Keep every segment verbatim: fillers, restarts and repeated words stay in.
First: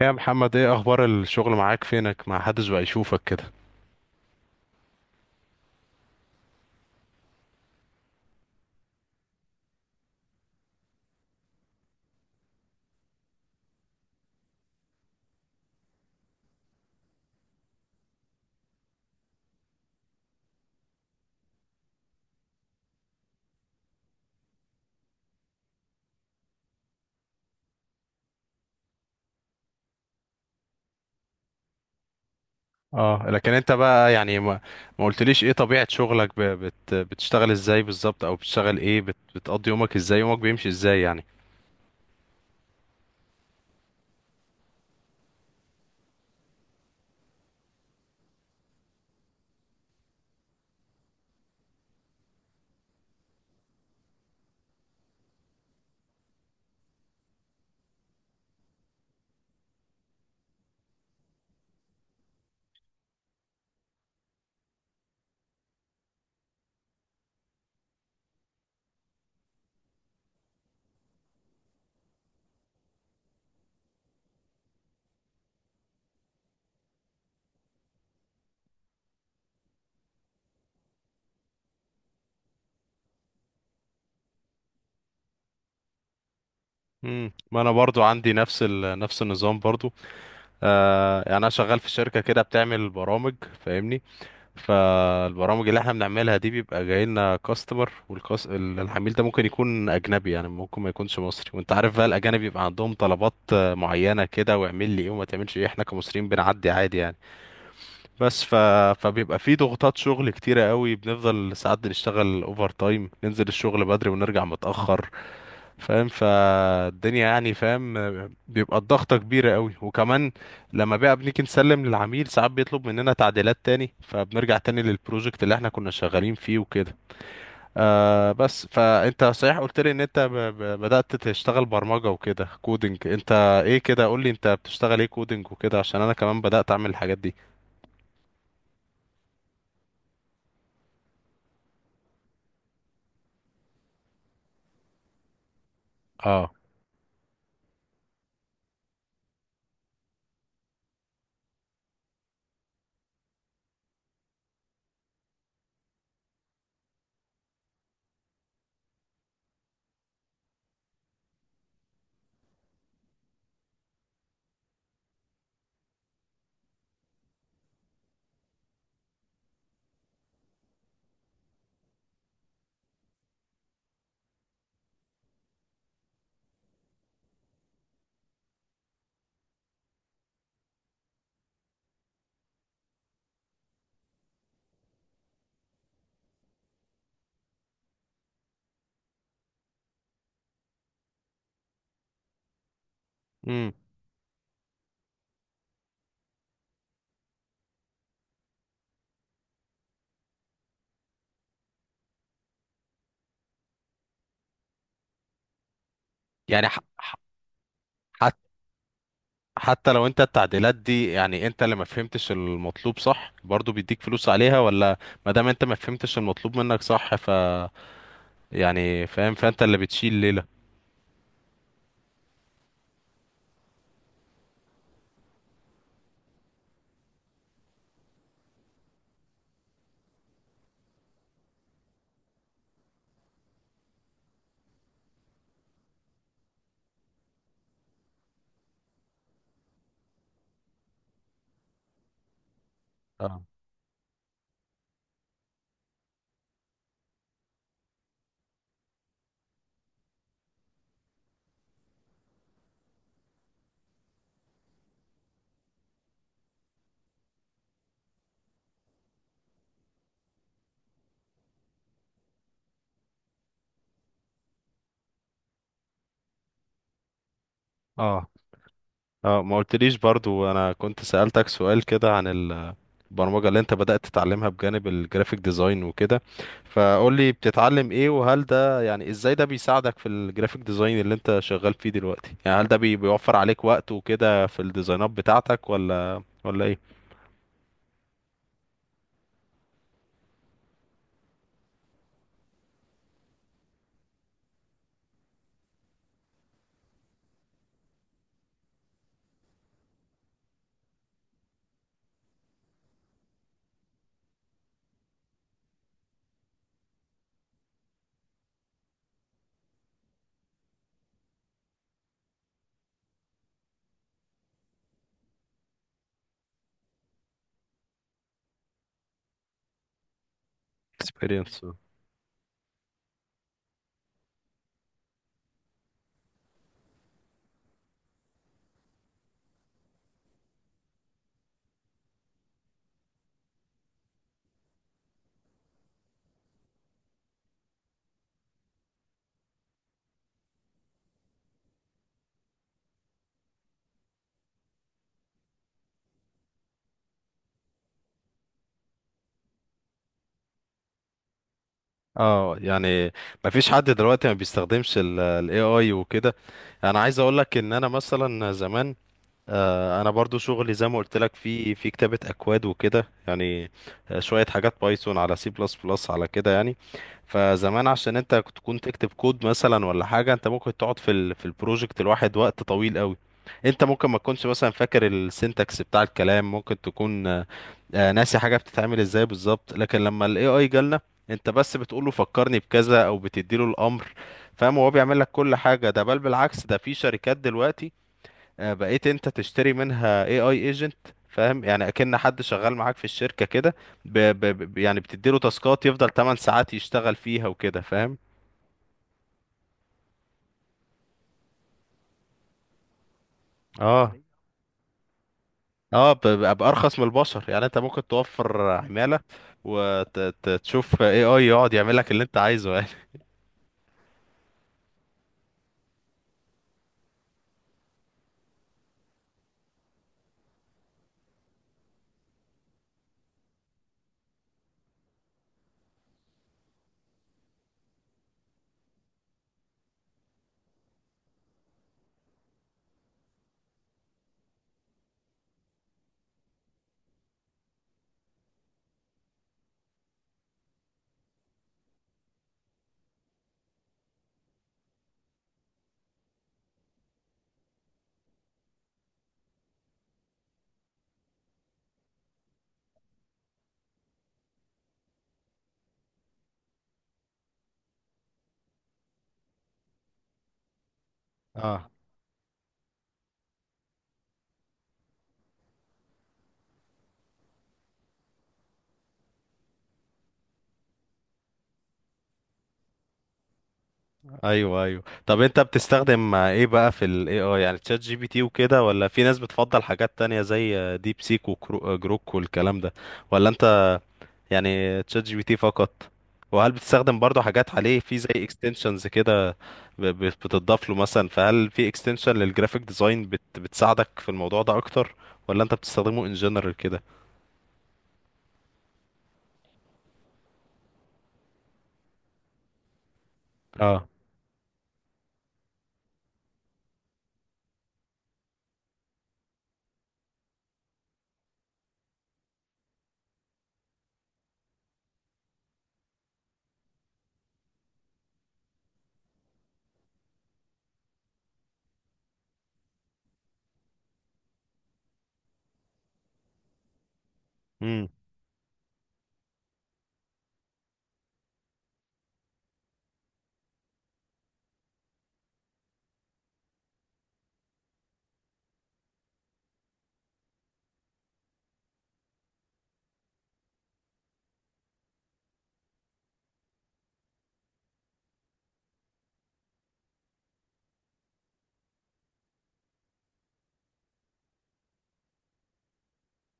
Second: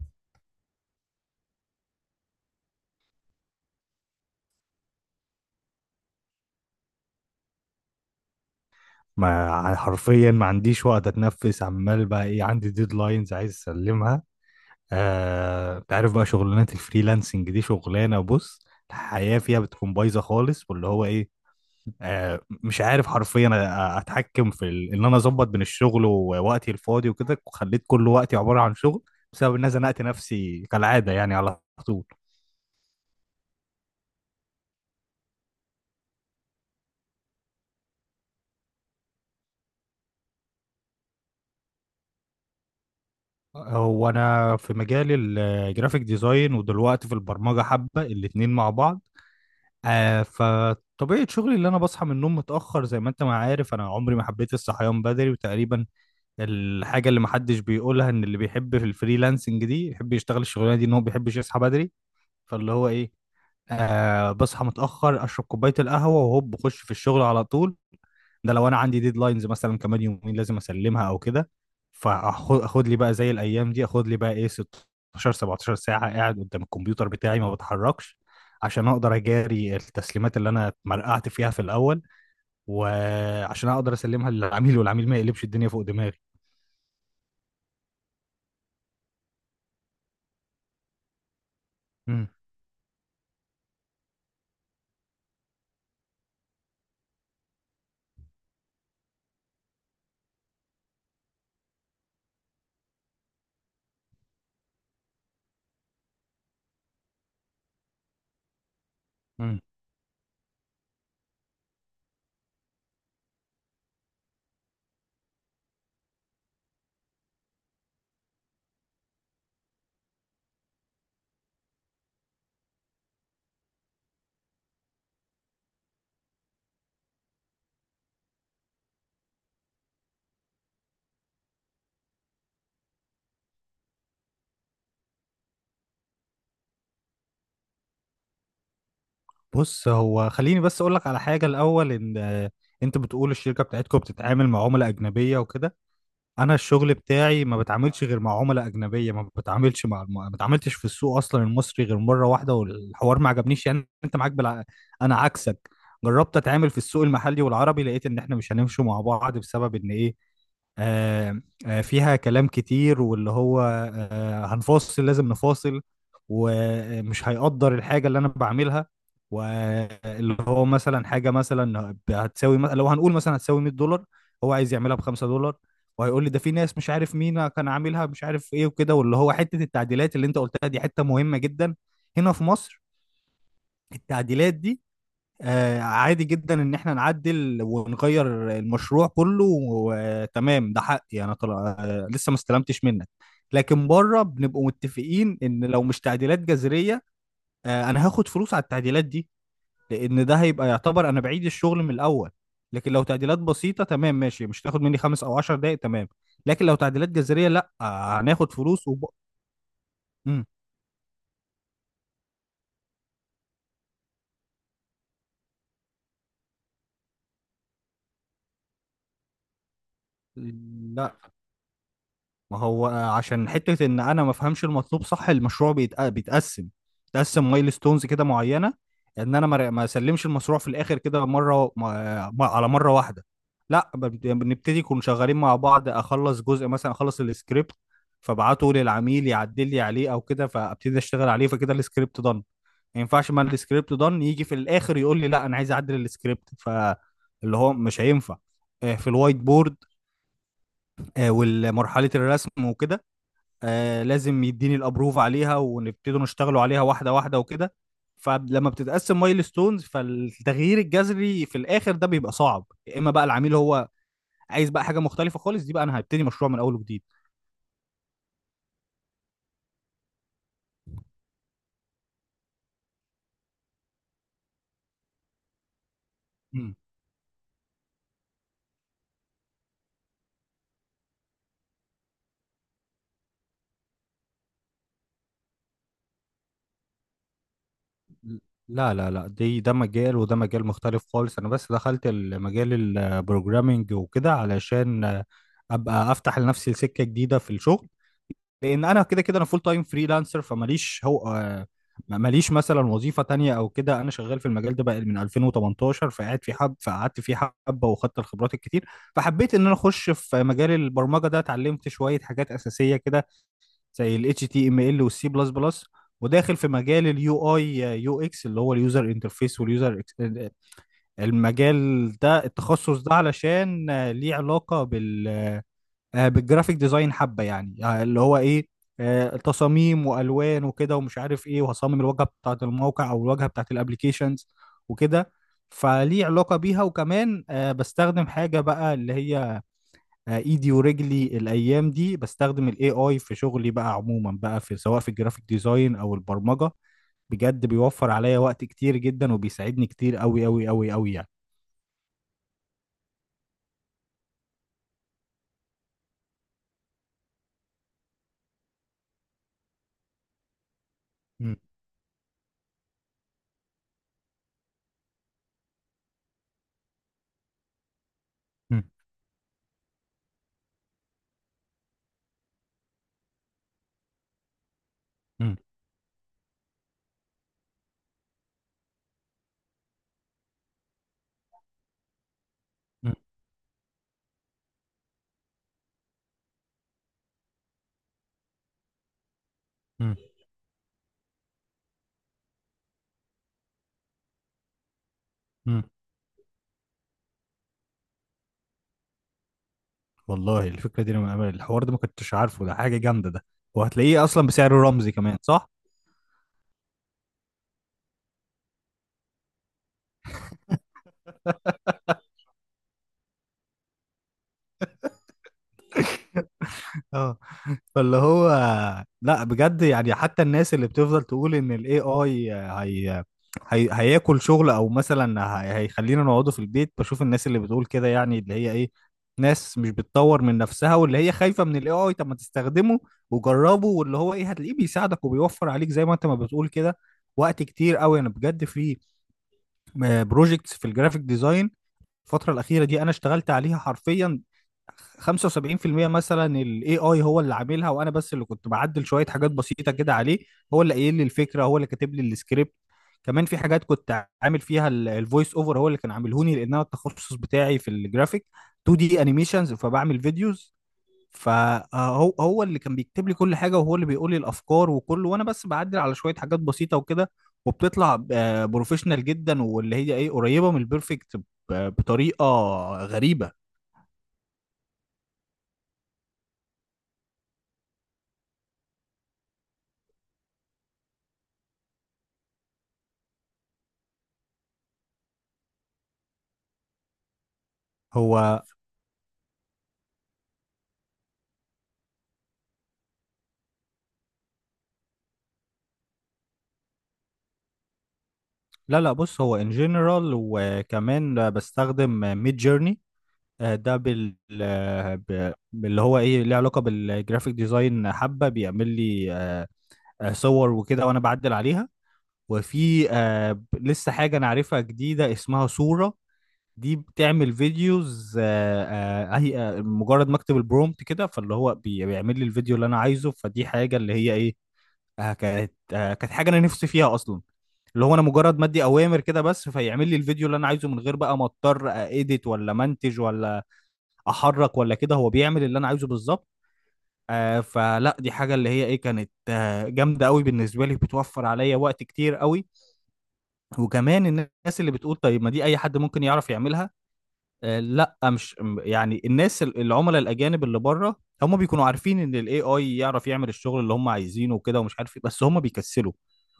ايه يا محمد، ايه اخبار الشغل معاك؟ فينك؟ ما حدش بقى يشوفك كده. ما ع- حرفيا ما عنديش وقت اتنفس. عمال بقى ايه، عندي ديدلاينز عايز اسلمها. آه انت عارف بقى شغلانات الفريلانسنج دي شغلانه. بص، الحياه فيها بتكون بايظه خالص، واللي هو ايه. آه مش عارف حرفيا أ- أ- اتحكم في ال... ان انا اظبط بين الشغل ووقتي الفاضي وكده، وخليت كل وقتي عباره عن شغل، بسبب ان انا زنقت نفسي كالعاده يعني على طول. اه، لكن انت بقى يعني ما, ما قلتليش ايه طبيعة شغلك؟ ب... بت... بتشتغل ازاي بالظبط؟ او بتشتغل ايه؟ بت... بتقضي يومك ازاي؟ يومك بيمشي ازاي يعني؟ هو انا في مجال الجرافيك ديزاين، ودلوقتي في البرمجه حبه، الاتنين مع بعض. آه فطبيعة شغلي اللي أنا بصحى من النوم متأخر، زي ما أنت ما عارف أنا عمري ما حبيت الصحيان بدري، وتقريبا الحاجة اللي محدش بيقولها إن اللي بيحب في الفريلانسنج دي يحب يشتغل الشغلانة دي إن هو بيحبش يصحى بدري. فاللي هو إيه، آه بصحى متأخر أشرب كوباية القهوة وهوب بخش في الشغل على طول. ده لو انا عندي ديدلاينز مثلا كمان يومين لازم اسلمها او كده. فاخد اخد لي بقى زي الايام دي اخد لي بقى ايه ستة عشر سبعتاشر ساعه قاعد قدام الكمبيوتر بتاعي ما بتحركش، عشان اقدر اجاري التسليمات اللي انا مرقعت فيها في الاول، وعشان اقدر اسلمها للعميل والعميل ما يقلبش الدنيا فوق دماغي. امم ما انا برضو عندي نفس ال... نفس النظام برضو. آه يعني انا شغال في شركة مم. كده بتعمل برامج. فاهمني؟ فالبرامج اللي احنا بنعملها دي بيبقى جاي لنا كاستمر، والكاس ال- العميل ده ممكن يكون اجنبي، يعني ممكن ما يكونش مصري. وانت عارف بقى الاجانب بيبقى عندهم طلبات آه، معينه كده، واعمل لي ايه وما تعملش ايه. احنا كمصريين بنعدي عادي يعني. بس ف... فبيبقى في مم. ضغوطات شغل كتيره قوي، بنفضل ساعات بنشتغل اوفر تايم، ننزل الشغل بدري ونرجع متاخر. فاهم؟ فالدنيا يعني فاهم. بيبقى الضغطة كبيرة قوي، وكمان لما بقى بنيجي نسلم للعميل ساعات بيطلب مننا تعديلات تاني، فبنرجع تاني للبروجكت اللي احنا كنا شغالين فيه وكده. آه بس، فانت صحيح قلت لي ان انت ب ب بدأت تشتغل برمجة وكده، كودينج. انت ايه كده؟ قول لي انت بتشتغل ايه كودينج وكده، عشان انا كمان بدأت اعمل الحاجات دي. بص، هو خليني بس اقول لك على حاجه الاول. ان آه، انت بتقول الشركه بتاعتكم بتتعامل مع عملاء اجنبيه وكده. اه. انا الشغل بتاعي ما بتعاملش غير مع عملاء اجنبيه، ما بتعاملش مع، ما بتعاملتش في السوق اصلا المصري غير مره واحده، والحوار ما عجبنيش يعني. انت معاك بالع... انا عكسك. جربت اتعامل في السوق المحلي والعربي، لقيت ان احنا مش هنمشي مع بعض بسبب ان ايه. آه آه فيها كلام كتير، واللي هو آه هنفاصل، لازم نفاصل. ومش هيقدر الحاجة اللي أنا بعملها، واللي هو مثلا حاجة مثلا هتساوي، لو هنقول مثلا هتساوي مائة دولار، هو عايز يعملها ب خمسة دولار. وهيقول لي ده في ناس مش عارف مين كان عاملها، مش عارف ايه وكده. واللي هو حته التعديلات اللي انت قلتها دي، حته مهمه جدا. هنا في مصر التعديلات دي آه عادي جدا ان احنا نعدل ونغير المشروع كله وتمام، ده حقي انا طلع، آه لسه ما استلمتش منك. امم. لكن بره بنبقوا متفقين ان لو مش تعديلات جذريه، آه انا هاخد فلوس على التعديلات دي، لان ده هيبقى يعتبر انا بعيد الشغل من الاول. لكن لو تعديلات بسيطه تمام ماشي، مش تاخد مني خمس او عشر دقايق تمام. لكن يعني لو ح تعديلات جذريه لا، آه، ح هناخد فلوس. وب... حتى لو انت مم. التعديلات دي يعني انت اللي ما فهمتش المطلوب صح، برضو بيديك فلوس عليها ولا؟ ما دام انت ما فهمتش المطلوب منك صح، ف يعني فاهم، فانت اللي بتشيل ليلة. لا، ما هو عشان حتة ان انا ما افهمش المطلوب صح، المشروع بيتق- بيتقسم. بيتقسم مايل ستونز كده معينة، ان انا ما ما اسلمش المشروع في الاخر كده مرة ما- ما- على مرة واحدة. لا، ب- بنبتدي نكون شغالين مع بعض، اخلص جزء مثلا، اخلص السكريبت فابعته للعميل يعدل لي عليه او كده، فابتدي اشتغل عليه. فكده السكريبت دان، ما ينفعش، اه. ما السكريبت دان يجي في الاخر يقول لي لا انا عايز اعدل السكريبت. فاللي هو مش هينفع. آه، في الوايت بورد، آه، والمرحلة الرسم وكده، آه لازم يديني الابروف عليها، ونبتدوا نشتغلوا عليها واحده واحده وكده. فلما بتتقسم مايل ستونز، فالتغيير الجذري في الاخر ده بيبقى صعب، يا اما بقى العميل هو عايز بقى حاجه مختلفه خالص، دي بقى انا هبتدي مشروع من اول وجديد. اه. اه، ما قلتليش برضو، انا كنت سألتك سؤال كده عن البرمجة اللي انت بدأت تتعلمها بجانب الجرافيك ديزاين وكده. مم. فقول لي بتتعلم ايه؟ وهل ده يعني ازاي ده بيساعدك في الجرافيك ديزاين اللي انت شغال فيه دلوقتي؟ يعني هل ده بي- بيوفر عليك وقت وكده في الديزاينات بتاعتك؟ ولا ولا ايه؟ لا لا لا، دي ده مجال وده مجال مختلف خالص. انا بس دخلت المجال البروجرامينج وكده علشان آه، ابقى افتح لنفسي سكة جديدة في الشغل، لان انا كده كده انا فول تايم فريلانسر فماليش هو، آه، ما- ماليش مثلا وظيفه تانية او كده. انا شغال في المجال ده بقى من الفين وتمنتاشر، فقعد في حب فقعدت فيه حبه، واخدت الخبرات الكتير. فحبيت ان انا اخش في مجال البرمجه ده، اتعلمت شويه حاجات اساسيه كده زي ال اتش تي ام ال وال C++، وداخل في مجال اليو اي، يو اكس اللي هو اليوزر انترفيس واليوزر. experience. المجال ده التخصص ده علشان آه، ليه علاقه بال آه، بالجرافيك ديزاين حبه يعني، آه، اللي هو ايه، آه، تصاميم والوان وكده ومش عارف ايه، وهصمم الواجهه بتاعه الموقع او الواجهه بتاعه الابليكيشنز وكده. فليه علاقه بيها. وكمان آه، بستخدم حاجه بقى اللي هي آه، ايدي ورجلي الايام دي، بستخدم الاي اي في شغلي بقى عموما بقى، في سواء في الجرافيك ديزاين او البرمجه. بجد بيوفر عليا وقت كتير جدا، وبيساعدني كتير قوي قوي قوي قوي يعني. اه يعني ما فيش حد دلوقتي ما بيستخدمش ال ال A I وكده. انا عايز اقول لك ان انا مثلا زمان، آه، انا برضو شغلي زي ما قلت لك مم، في في كتابة اكواد وكده يعني. آه، شوية حاجات بايثون على سي بلس بلس على كده يعني. فزمان عشان انت تكون مم، تكتب كود مثلا ولا حاجة، انت ممكن تقعد في ال في البروجكت الواحد وقت طويل قوي. انت ممكن ما تكونش مثلا فاكر مم، السنتكس بتاع الكلام، ممكن تكون آه، ناسي حاجه بتتعمل ازاي بالظبط. لكن لما الاي اي جالنا، انت بس بتقول له فكرني بكذا او بتديله الامر، فاهم، هو بيعمل لك كل حاجه. ده بل بالعكس، ده في شركات دلوقتي آه، بقيت انت تشتري مم، منها اي اي ايجنت. فاهم يعني؟ اكن حد شغال معاك في الشركه كده. ب... ب... ب- يعني بتديله مم، تاسكات يفضل تمانية ساعات يشتغل فيها وكده. فاهم؟ والله الفكرة دي أنا أنا الحوار ده ما كنتش عارفه. ده حاجة جامدة ده، اه. وهتلاقيه أصلا بسعر رمزي كمان، صح؟ اه، ب- ب- بارخص من البشر، يعني انت ممكن توفر عماله، وتشوف اي اي يقعد يعمل لك اللي انت عايزه يعني. اه، فاللي هو، لا بجد يعني، حتى الناس اللي بتفضل تقول إن ال اي اي هي... هي... هياكل شغل، أو مثلا هي... هيخلينا نقعده في البيت. بشوف الناس اللي بتقول كده يعني، اللي هي إيه، ناس مش بتطور من نفسها واللي هي خايفة من ال اي اي. طب ما تستخدمه وجربه، واللي هو إيه، هتلاقيه بيساعدك وبيوفر عليك زي ما أنت ما بتقول كده وقت كتير قوي. انا بجد في بروجكتس في الجرافيك ديزاين الفترة الأخيرة دي، أنا اشتغلت عليها حرفيا خمسه وسبعين في المية مثلا، ال اي اي هو اللي عاملها، وأنا بس اللي كنت بعدل شوية حاجات بسيطة كده عليه. هو اللي قايل لي الفكرة، هو اللي كاتب لي السكريبت. كمان في حاجات كنت عامل فيها الفويس اوفر هو اللي كان عاملهوني، لأن أنا التخصص بتاعي في الجرافيك تو دي انيميشنز، فبعمل فيديوز. اه. فهو هو اللي كان بيكتب لي كل حاجه، وهو اللي بيقول لي الافكار وكله، وانا بس بعدل على شويه حاجات بسيطه وكده. وبتطلع آه، بروفيشنال جدا، واللي هي ايه، قريبه من البيرفكت ب- بطريقه غريبه. ايوه ايوه، طب انت بتستخدم ايه بقى في الاي اي؟ يعني تشات جي بي تي وكده؟ ولا في ناس بتفضل حاجات تانية زي ديب سيك وجروك والكلام ده؟ ولا انت يعني تشات جي بي تي فقط؟ وهل بتستخدم برضو حاجات عليه في زي هو اكستنشنز كده ب- ب- بتضاف له مثلا؟ فهل في اكستنشن للجرافيك ديزاين بت بتساعدك في الموضوع ده اكتر؟ ولا انت بتستخدمه ان جنرال كده؟ لا لا، بص، هو ان جنرال. وكمان بستخدم ميد جيرني، ده اه. بال، آه، ب- باللي هو ايه، ليه علاقه بالجرافيك ديزاين حبه، بيعمل لي آه، آه، صور وكده وانا بعدل عليها. وفي آه، ب- لسه حاجه انا عارفها جديده اسمها صوره دي، بتعمل فيديوز. آه، آه، هي آه، مجرد ما اكتب البرومت كده، فاللي هو بي- بيعمل لي الفيديو اللي انا عايزه. فدي حاجه اللي هي ايه، آه، كانت، آه، كانت حاجه انا نفسي فيها اصلا. اللي امم. هو، انا مجرد ما ادي اوامر كده بس، فيعمل لي الفيديو اللي انا عايزه، من غير بقى ما اضطر اديت ولا منتج ولا احرك ولا كده، هو بيعمل اللي انا عايزه بالظبط. آه فلا، دي حاجه اللي هي ايه، كانت آه جامده قوي بالنسبه لي، بتوفر عليا وقت كتير قوي. وكمان الناس اللي بتقول طيب ما دي اي حد ممكن يعرف يعملها، آه، لا مش م- يعني الناس ال- العملاء الاجانب اللي بره، هم بيكونوا عارفين ان الاي اي يعرف يعمل الشغل اللي هم عايزينه وكده ومش عارف ايه، بس هم بيكسلوا.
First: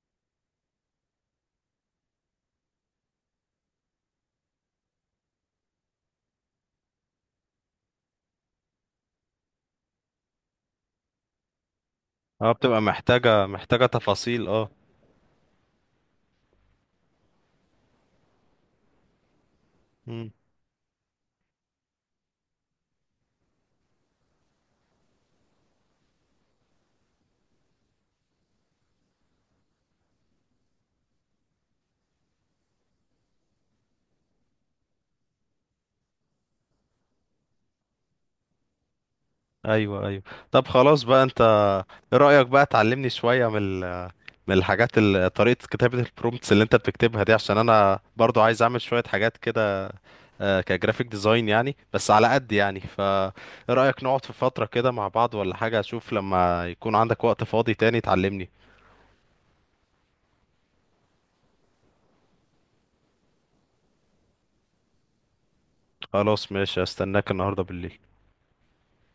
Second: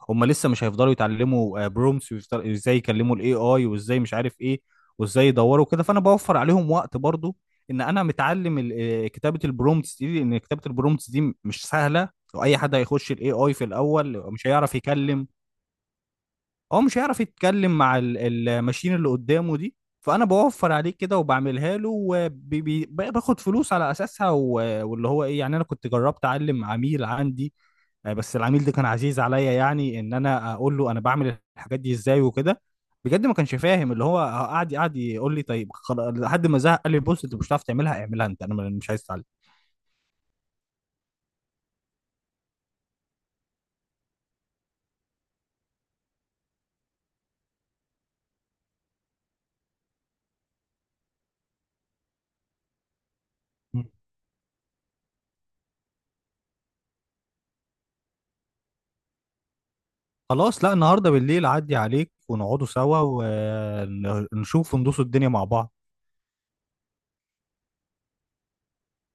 هم لسه مش هيفضلوا يتعلموا برومتس وازاي يكلموا الاي اي وازاي مش عارف ايه وازاي يدوروا كده، فانا بوفر عليهم وقت برضو، ان انا متعلم ال- آه، كتابة البرومتس دي. لان كتابة البرومتس دي م- مش سهلة، اه واي حد بتبقى هيخش الاي محتاجة اي في محتاجة الاول تفاصيل، مش اه. هيعرف يكلم. هو مش هيعرف يتكلم مع ال- الماشين اللي قدامه دي، فانا بوفر عليه كده وبعملها له وباخد فلوس على اساسها. و- واللي هو ايه يعني، انا كنت جربت اعلم عميل عندي، آه، بس العميل ده كان عزيز عليا، يعني ان انا اقول له انا بعمل الحاجات دي ازاي وكده، بجد ما كانش فاهم اللي هو، آه، قعد قعد يقول لي طيب خلاص لحد ما زهق، قال لي بص انت مش هتعرف تعملها، اعملها انت، انا مش عايز اتعلم. ايوه ايوه، طب خلاص بقى انت، ايه رأيك بقى تعلمني شوية من ال- من الحاجات ال- طريقة كتابة البرومتس اللي انت بتكتبها دي؟ عشان انا برضو عايز اعمل شوية حاجات كده آه، كجرافيك ديزاين يعني، بس على قد يعني. فايه رأيك نقعد في فترة كده مع بعض ولا حاجة؟ اشوف لما يكون عندك وقت فاضي تاني تعلمني. خلاص، لا، النهارده بالليل عدي عليك ونقعدوا سوا، ونشوف وندوس الدنيا مع بعض. خلاص، ماشي، استناك النهاردة بالليل.